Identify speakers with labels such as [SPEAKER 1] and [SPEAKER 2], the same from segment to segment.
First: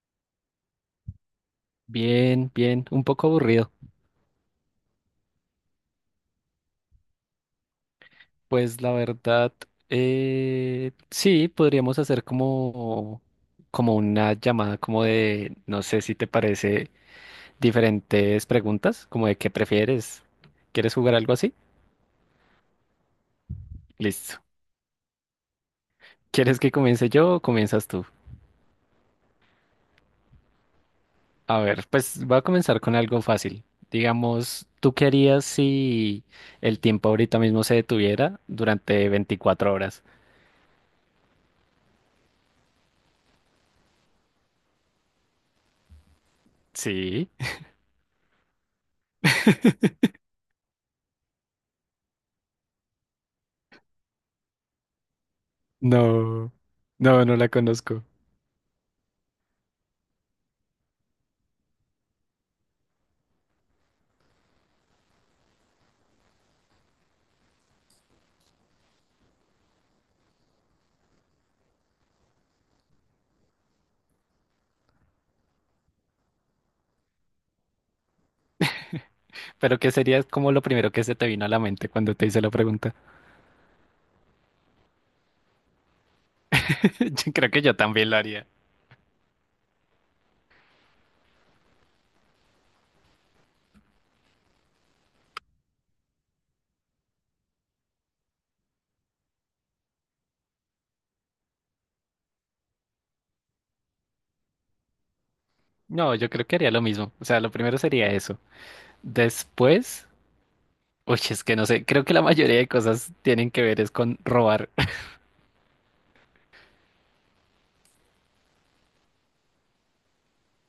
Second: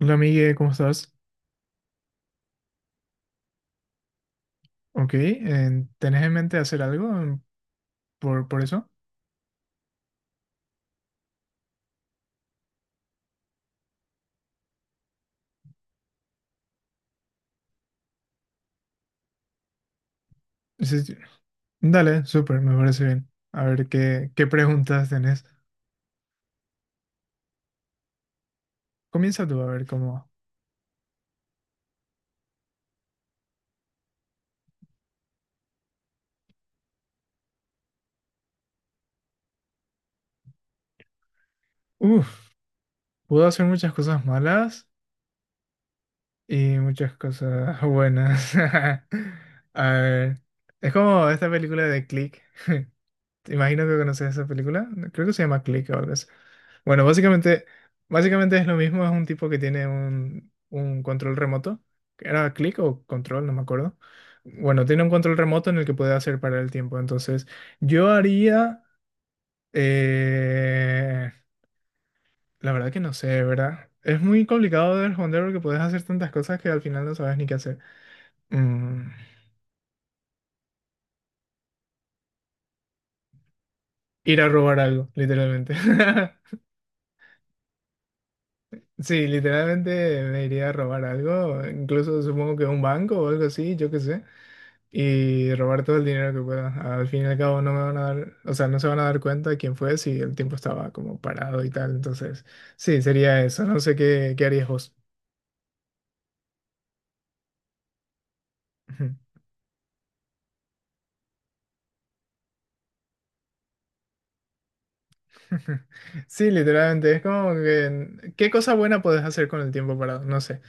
[SPEAKER 1] Hola, Migue, ¿cómo estás?
[SPEAKER 2] Bien, bien, un poco aburrido.
[SPEAKER 1] Ok, ¿tenés en mente hacer algo en- por
[SPEAKER 2] Pues
[SPEAKER 1] eso?
[SPEAKER 2] la verdad, sí, podríamos hacer como, como una llamada, como de, no sé si te parece, diferentes preguntas, como de qué prefieres. ¿Quieres
[SPEAKER 1] Sí,
[SPEAKER 2] jugar
[SPEAKER 1] sí.
[SPEAKER 2] algo así?
[SPEAKER 1] Dale, súper, me parece bien. A ver
[SPEAKER 2] Listo.
[SPEAKER 1] qué preguntas tenés.
[SPEAKER 2] ¿Quieres que comience yo o comienzas tú?
[SPEAKER 1] Comienza tú a ver cómo.
[SPEAKER 2] A ver, pues voy a comenzar con algo fácil. Digamos, ¿tú qué harías si el tiempo ahorita mismo se detuviera durante 24 horas?
[SPEAKER 1] Uf, puedo hacer muchas cosas malas y muchas
[SPEAKER 2] Sí.
[SPEAKER 1] cosas buenas. A ver, es como esta película de Click. Te imagino que conoces esa película. Creo que se llama Click o algo así.
[SPEAKER 2] No,
[SPEAKER 1] Bueno,
[SPEAKER 2] no, no la conozco.
[SPEAKER 1] básicamente es lo mismo. Es un tipo que tiene un control remoto. ¿Era Click o control? No me acuerdo. Bueno, tiene un control remoto en el que puede hacer parar el tiempo. Entonces, yo haría... eh, la verdad que no sé, ¿verdad? Es muy complicado de responder porque puedes hacer tantas cosas que al final no sabes ni qué hacer. Mm,
[SPEAKER 2] Pero ¿qué sería como lo primero que se te vino a la mente cuando te hice la pregunta?
[SPEAKER 1] ir a robar algo, literalmente.
[SPEAKER 2] Yo creo que yo también lo haría.
[SPEAKER 1] Sí, literalmente me iría a robar algo, incluso supongo que un banco o algo así, yo qué sé, y robar todo el dinero que pueda. Al fin y al cabo no me van a dar, o sea, no se van a dar cuenta de quién fue si el tiempo estaba como parado y tal. Entonces, sí, sería eso. No sé qué harías vos.
[SPEAKER 2] No, yo creo que haría lo mismo. O sea, lo primero sería eso. Después, uy, es que no sé, creo que la mayoría de cosas tienen que ver es con robar.
[SPEAKER 1] Sí, literalmente, es como que, ¿qué cosa buena puedes hacer con el tiempo parado? No sé,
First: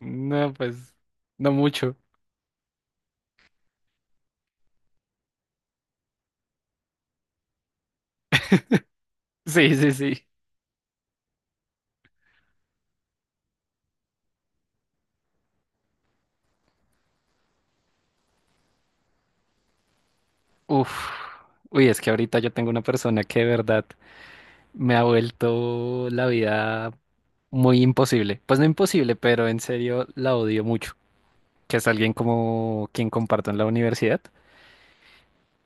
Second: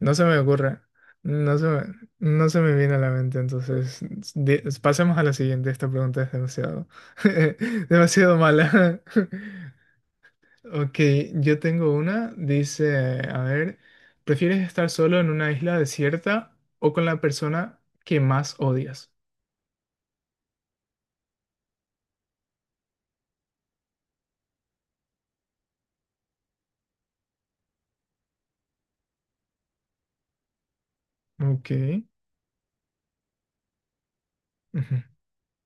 [SPEAKER 1] no se me
[SPEAKER 2] No,
[SPEAKER 1] ocurre,
[SPEAKER 2] pues, no
[SPEAKER 1] no se me,
[SPEAKER 2] mucho.
[SPEAKER 1] no se me viene a la mente, entonces pasemos a la siguiente, esta pregunta es demasiado, demasiado mala.
[SPEAKER 2] Sí, sí, sí.
[SPEAKER 1] Ok, yo tengo una, dice, a ver, ¿prefieres estar solo en una isla desierta o con la persona que más odias?
[SPEAKER 2] Uf. Uy, es que ahorita yo tengo una persona que de verdad me ha vuelto la vida muy imposible. Pues no imposible, pero en serio la odio mucho.
[SPEAKER 1] Ok,
[SPEAKER 2] Que es alguien como quien comparto en la universidad.
[SPEAKER 1] ujú,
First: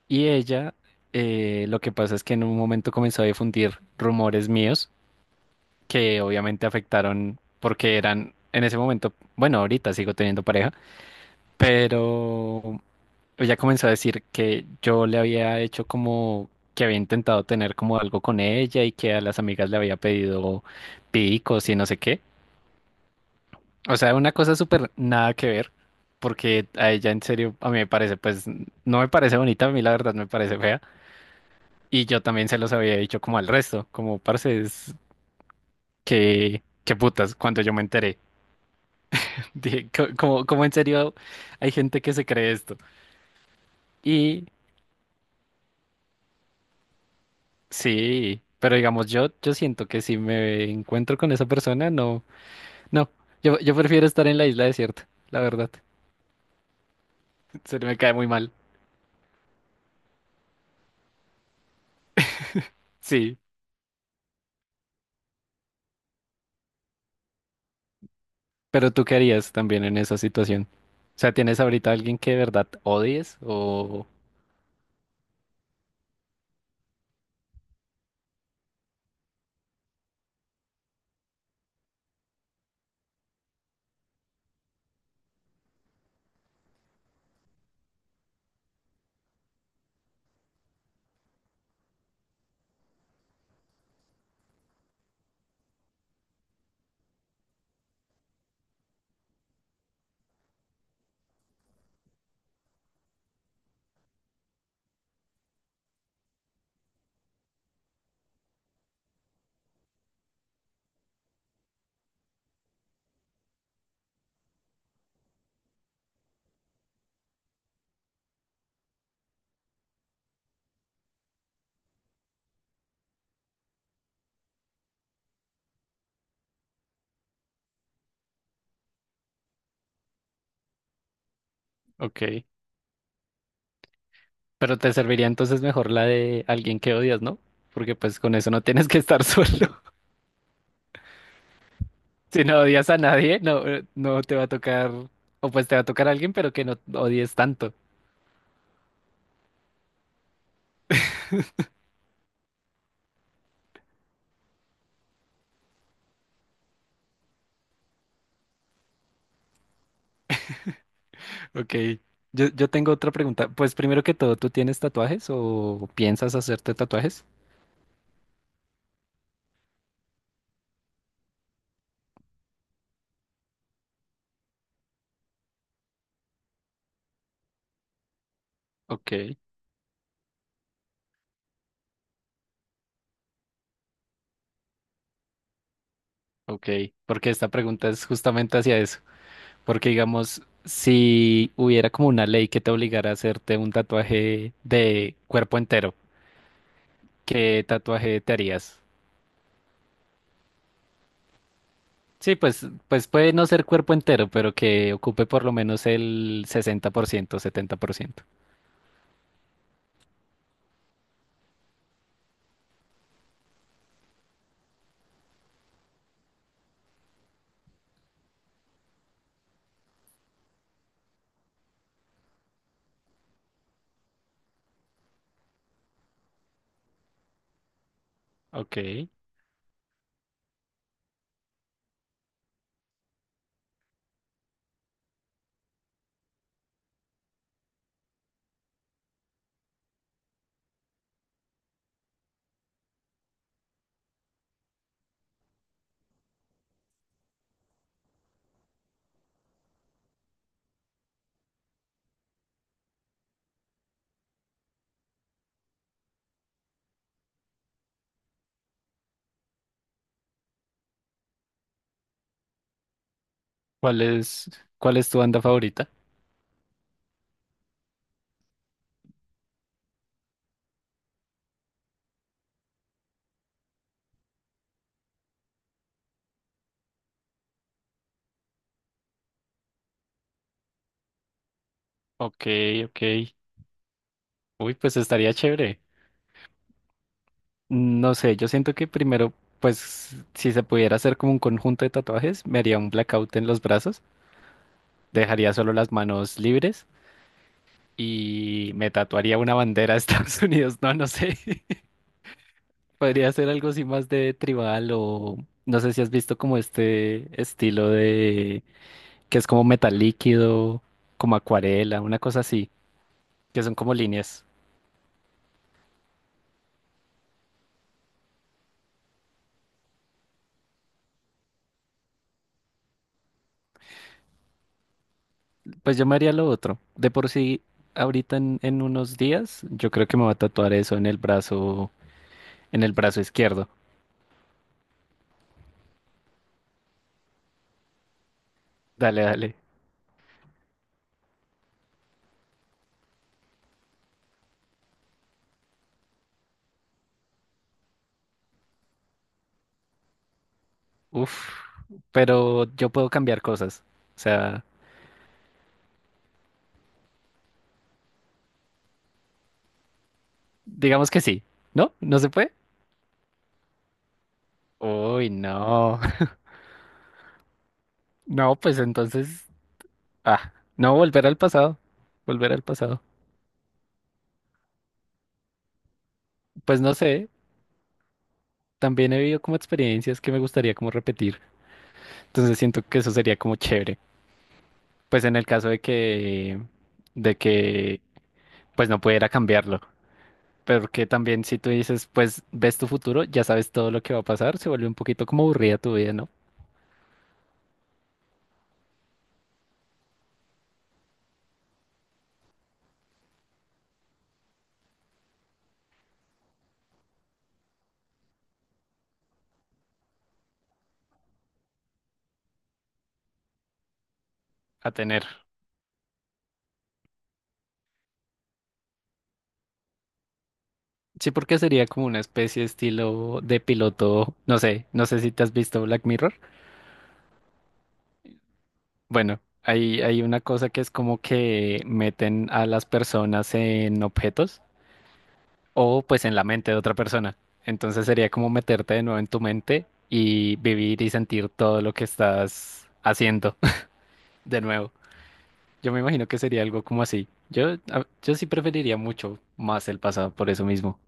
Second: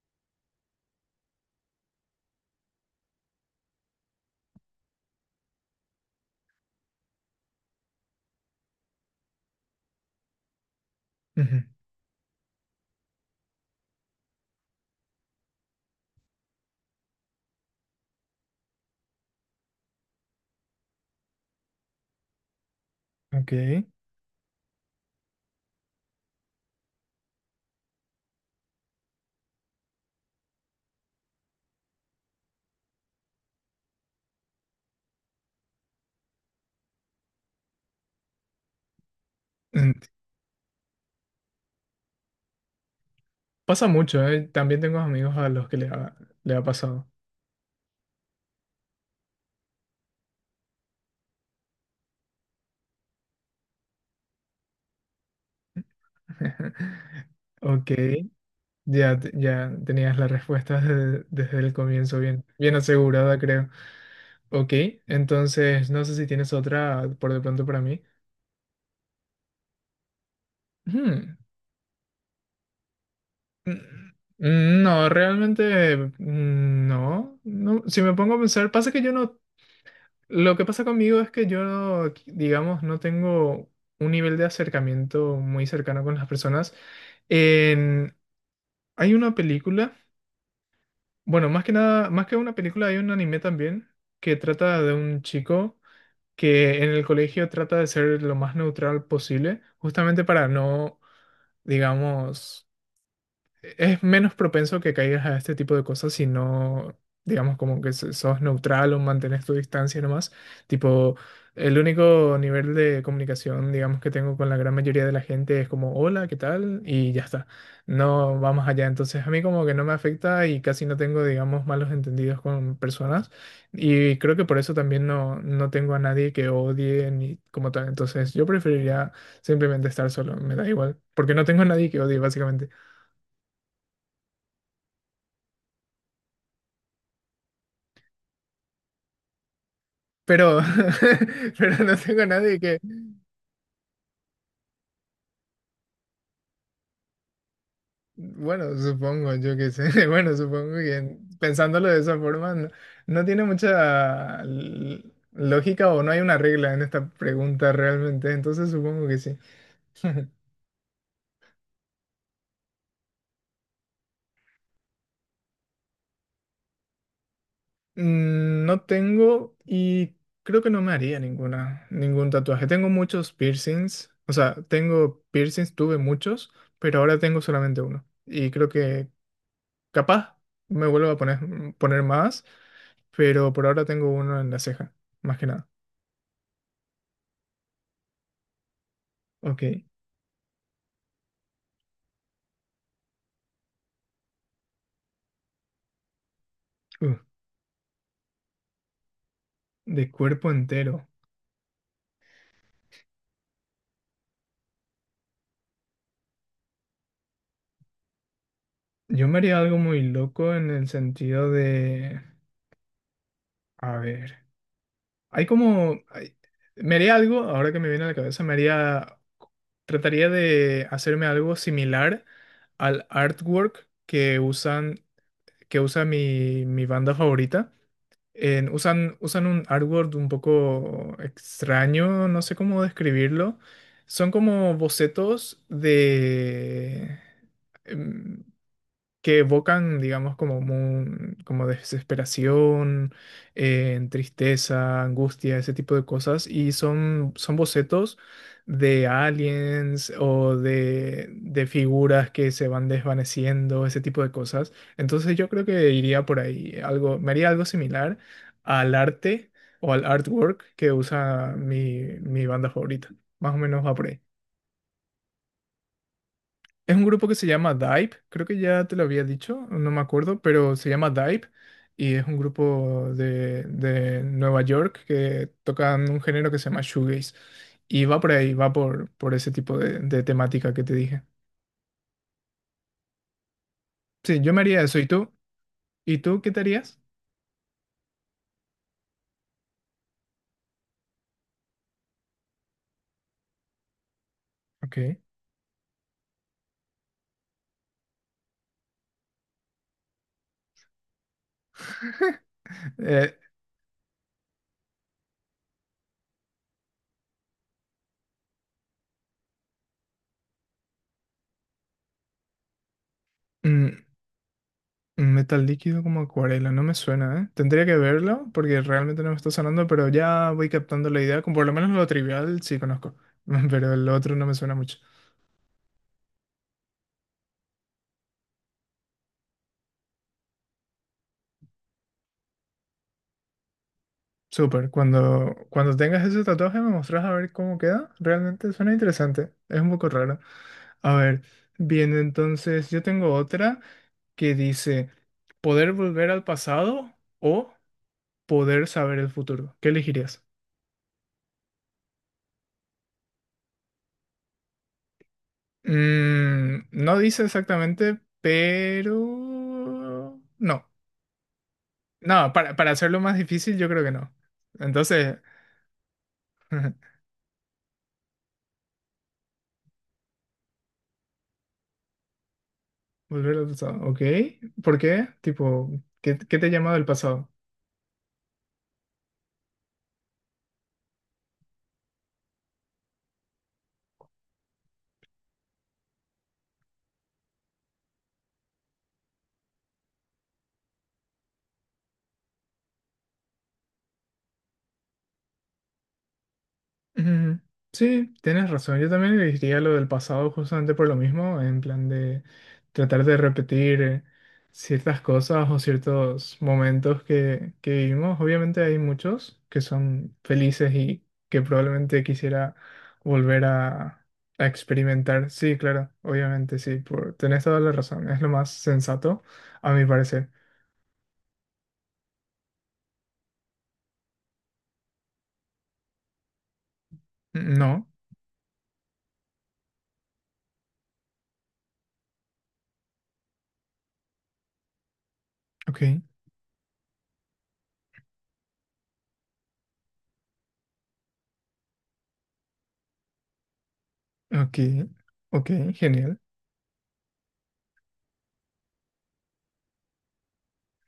[SPEAKER 2] Y ella, lo que pasa es que en un momento comenzó a difundir rumores míos que obviamente afectaron porque eran en ese momento, bueno, ahorita sigo teniendo pareja,
[SPEAKER 1] ujú,
[SPEAKER 2] pero ella comenzó a decir que yo le había hecho como que había intentado tener como algo con ella y que a las amigas le había pedido picos y no sé qué.
[SPEAKER 1] ok.
[SPEAKER 2] O sea, una cosa súper nada que ver, porque a ella en serio, a mí me parece, pues no me parece bonita, a mí la verdad me parece fea. Y yo también se los había dicho como al resto, como parce, es que, qué putas, cuando yo me enteré. Dije, "Co- cómo como en serio hay gente que se cree esto.
[SPEAKER 1] Pasa mucho, ¿eh?
[SPEAKER 2] Y
[SPEAKER 1] También tengo amigos a los que le ha pasado.
[SPEAKER 2] sí, pero digamos, yo siento que si me encuentro con esa persona, no, no, yo prefiero estar en la isla desierta, la verdad. Se
[SPEAKER 1] Ok,
[SPEAKER 2] me cae muy mal.
[SPEAKER 1] ya, ya tenías la respuesta desde, desde el comienzo bien, bien
[SPEAKER 2] Sí,
[SPEAKER 1] asegurada, creo. Ok, entonces no sé si tienes otra por de pronto para mí.
[SPEAKER 2] pero tú qué harías también en esa situación. O sea,
[SPEAKER 1] Hmm,
[SPEAKER 2] ¿tienes ahorita alguien que de verdad odies? O,
[SPEAKER 1] mm, no, realmente no, no. Si me pongo a pensar, pasa que yo no, lo que pasa conmigo es que yo, no, digamos, no tengo un nivel de acercamiento muy cercano con las personas. En- hay una película, bueno, más que nada, más que una película, hay un anime también que trata de un chico que en el colegio trata de ser lo más neutral posible, justamente para no, digamos, es menos propenso que caigas a este tipo de cosas si no, digamos, como que sos neutral o mantienes tu distancia nomás. Tipo, el único nivel de comunicación, digamos, que tengo con la gran mayoría de la gente es como, hola, ¿qué tal? Y ya está. No vamos allá. Entonces, a mí como que no me afecta y casi no tengo, digamos, malos entendidos con personas. Y creo que por eso también no, no tengo a nadie que odie ni como tal. Entonces, yo preferiría simplemente estar solo. Me da igual. Porque no tengo a nadie que odie,
[SPEAKER 2] ok.
[SPEAKER 1] básicamente.
[SPEAKER 2] Pero te serviría entonces mejor la de alguien que odias, ¿no? Porque pues con eso no tienes que estar solo.
[SPEAKER 1] Pero, pero no tengo a
[SPEAKER 2] Si
[SPEAKER 1] nadie
[SPEAKER 2] no
[SPEAKER 1] que,
[SPEAKER 2] odias a nadie, no, no te va a tocar, o pues te va a tocar a alguien, pero que no odies tanto.
[SPEAKER 1] bueno, supongo, yo qué sé, bueno, supongo que pensándolo de esa forma, no, no tiene mucha lógica o no hay una regla en esta pregunta realmente, entonces supongo que sí.
[SPEAKER 2] Ok. Yo tengo otra pregunta. Pues primero que todo, ¿tú tienes tatuajes o piensas hacerte tatuajes?
[SPEAKER 1] Mm, no tengo y creo que no me haría ningún tatuaje. Tengo muchos piercings, o sea, tengo piercings, tuve muchos, pero ahora tengo solamente uno. Y creo que
[SPEAKER 2] Ok,
[SPEAKER 1] capaz me vuelvo a poner, poner más, pero por ahora tengo uno en la ceja, más que nada.
[SPEAKER 2] ok. Porque esta pregunta es justamente hacia eso.
[SPEAKER 1] Ok.
[SPEAKER 2] Porque digamos, si hubiera como una ley que te obligara a hacerte un tatuaje de cuerpo entero,
[SPEAKER 1] Uh,
[SPEAKER 2] ¿qué tatuaje te harías?
[SPEAKER 1] de cuerpo entero.
[SPEAKER 2] Sí, pues, pues puede no ser cuerpo entero, pero que ocupe por lo menos el 60%, 70%.
[SPEAKER 1] Yo me haría algo muy loco en el sentido de... A ver. Hay como... me haría algo, ahora que me viene a la cabeza, me haría... Trataría de hacerme algo similar al artwork que usa mi banda favorita.
[SPEAKER 2] Ok.
[SPEAKER 1] Usan un artwork un poco extraño, no sé cómo describirlo. Son como bocetos de... em, que evocan, digamos, como, como desesperación, tristeza, angustia, ese tipo de cosas, y son, son bocetos de aliens o de figuras que se van desvaneciendo, ese tipo de cosas. Entonces yo creo que iría por ahí, algo, me haría algo similar al arte o al artwork que usa mi banda favorita. Más o menos va
[SPEAKER 2] ¿Cuál
[SPEAKER 1] por ahí.
[SPEAKER 2] es? ¿Cuál es tu banda favorita?
[SPEAKER 1] Es un grupo que se llama Dive, creo que ya te lo había dicho, no me acuerdo, pero se llama Dive y es un grupo de Nueva York que tocan un género que se llama shoegaze y va por ahí, va por ese tipo de temática que te dije.
[SPEAKER 2] Ok, ok.
[SPEAKER 1] Sí, yo me
[SPEAKER 2] Uy,
[SPEAKER 1] haría
[SPEAKER 2] pues
[SPEAKER 1] eso. ¿Y tú?
[SPEAKER 2] estaría chévere.
[SPEAKER 1] ¿Y tú qué te harías?
[SPEAKER 2] No sé, yo siento que primero, pues si se pudiera hacer como un conjunto de tatuajes, me haría un blackout en los brazos,
[SPEAKER 1] Ok.
[SPEAKER 2] dejaría solo las manos libres y me tatuaría una bandera de Estados Unidos. No, no sé. Podría
[SPEAKER 1] Eh,
[SPEAKER 2] ser algo así más de tribal o no sé si has visto como este estilo de que es como metal líquido, como acuarela, una cosa así, que son como
[SPEAKER 1] mm,
[SPEAKER 2] líneas.
[SPEAKER 1] metal líquido como acuarela, no me suena, ¿eh? Tendría que verlo porque realmente no me está sonando, pero ya voy captando la idea, como por lo menos lo trivial sí conozco, pero el otro no me suena mucho.
[SPEAKER 2] Pues yo me haría lo otro. De por sí, ahorita en unos días, yo creo que me va a tatuar eso en el brazo izquierdo.
[SPEAKER 1] Súper, cuando tengas ese tatuaje me mostrás a ver cómo queda. Realmente suena
[SPEAKER 2] Dale,
[SPEAKER 1] interesante,
[SPEAKER 2] dale.
[SPEAKER 1] es un poco raro. A ver, bien, entonces yo tengo otra que dice, ¿poder volver al pasado o poder saber el futuro? ¿Qué elegirías?
[SPEAKER 2] Uf, pero yo puedo cambiar cosas. O sea,
[SPEAKER 1] Mm, no dice exactamente, pero... No,
[SPEAKER 2] digamos que sí. ¿No? ¿No se
[SPEAKER 1] no,
[SPEAKER 2] puede?
[SPEAKER 1] para hacerlo más difícil yo creo que no.
[SPEAKER 2] Uy,
[SPEAKER 1] Entonces,
[SPEAKER 2] no. No, pues entonces ah, no, volver al pasado, volver al pasado.
[SPEAKER 1] volver al pasado, ¿ok? ¿Por qué? Tipo, ¿qué te
[SPEAKER 2] Pues
[SPEAKER 1] llama
[SPEAKER 2] no
[SPEAKER 1] del
[SPEAKER 2] sé,
[SPEAKER 1] pasado?
[SPEAKER 2] también he vivido como experiencias que me gustaría como repetir. Entonces siento que eso sería como chévere. Pues en el caso de que, pues no pudiera cambiarlo. Porque también si tú dices, pues ves tu futuro, ya sabes todo lo que va a pasar, se vuelve un poquito como aburrida tu vida, ¿no?
[SPEAKER 1] Ujú. Sí, tienes razón. Yo también elegiría lo del pasado justamente por lo mismo, en plan de tratar de repetir ciertas cosas o ciertos momentos que vivimos. Obviamente hay muchos que son felices y que probablemente quisiera volver a
[SPEAKER 2] A tener.
[SPEAKER 1] experimentar. Sí, claro, obviamente sí, por, tenés toda la razón. Es lo más sensato, a mi parecer.
[SPEAKER 2] Sí, porque sería como una especie estilo de piloto, no sé, no sé si te has visto Black Mirror.
[SPEAKER 1] No,
[SPEAKER 2] Bueno, hay una cosa que es como que meten a las personas en objetos
[SPEAKER 1] ok,
[SPEAKER 2] o pues en la mente de otra persona. Entonces sería como meterte de nuevo en tu mente y vivir y sentir todo lo que estás haciendo de
[SPEAKER 1] ok,
[SPEAKER 2] nuevo.
[SPEAKER 1] ok,
[SPEAKER 2] Yo me imagino
[SPEAKER 1] genial.
[SPEAKER 2] que sería algo como así. Yo, a- yo sí preferiría mucho más el pasado por eso mismo.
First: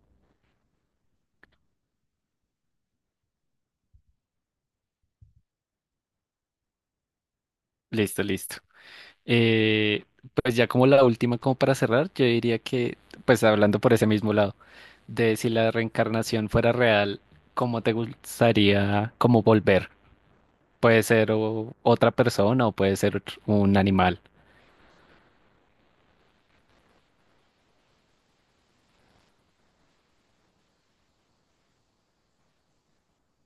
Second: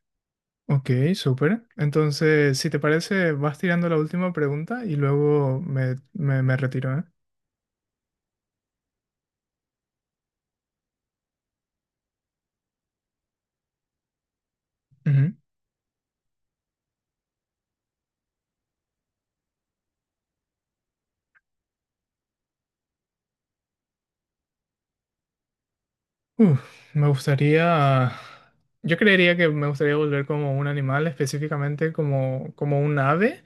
[SPEAKER 1] Ok, súper. Entonces, si te parece, vas tirando la última pregunta y luego me, me retiro, ¿eh?
[SPEAKER 2] Listo, listo. Eh, pues ya como la última, como para cerrar, yo diría que, pues hablando por ese mismo lado,
[SPEAKER 1] Ujú.
[SPEAKER 2] de si la reencarnación fuera real, ¿cómo te gustaría como volver? Puede ser o- otra persona o puede ser otro- un animal.
[SPEAKER 1] Uf, me gustaría... Yo creería que me gustaría volver como un animal, específicamente como un ave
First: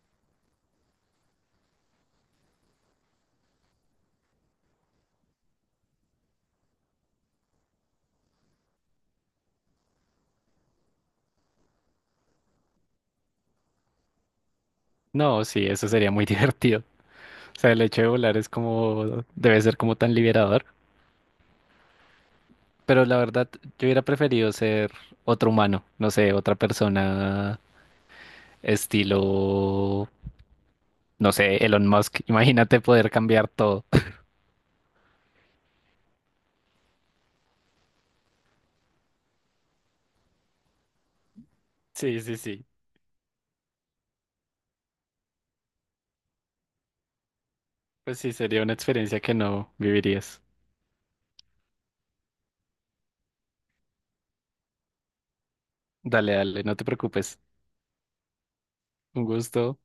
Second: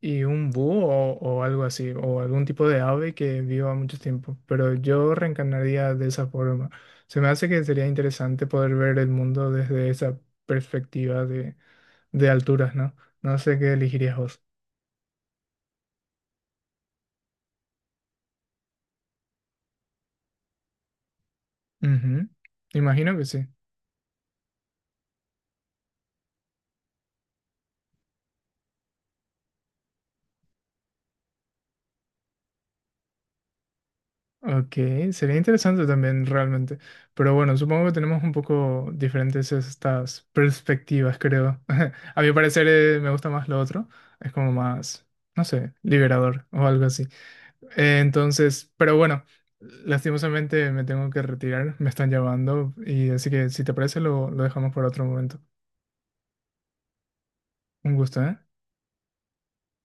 [SPEAKER 1] y un búho o algo así, o algún tipo de ave que viva mucho tiempo, pero yo reencarnaría de esa forma. Se me hace que sería interesante poder ver el mundo desde esa perspectiva de alturas, ¿no? No sé qué elegirías vos.
[SPEAKER 2] No, sí, eso sería muy divertido. O sea, el hecho de volar es como, debe ser como tan liberador.
[SPEAKER 1] Ujú,
[SPEAKER 2] Pero
[SPEAKER 1] imagino
[SPEAKER 2] la
[SPEAKER 1] que sí.
[SPEAKER 2] verdad, yo hubiera preferido ser otro humano, no sé, otra persona estilo, no sé, Elon Musk. Imagínate poder cambiar todo.
[SPEAKER 1] Ok, sería interesante también realmente. Pero bueno, supongo que tenemos un poco diferentes estas perspectivas, creo.
[SPEAKER 2] Sí,
[SPEAKER 1] A mi
[SPEAKER 2] sí,
[SPEAKER 1] parecer
[SPEAKER 2] sí.
[SPEAKER 1] me gusta más lo otro. Es como más, no sé, liberador o algo así.
[SPEAKER 2] Pues sí, sería una
[SPEAKER 1] Entonces, pero
[SPEAKER 2] experiencia
[SPEAKER 1] bueno,
[SPEAKER 2] que no vivirías.
[SPEAKER 1] lastimosamente me tengo que retirar. Me están llamando y así que si te parece lo dejamos para otro momento.
[SPEAKER 2] Dale, dale, no te preocupes.
[SPEAKER 1] Un gusto, ¿eh?
[SPEAKER 2] Un gusto.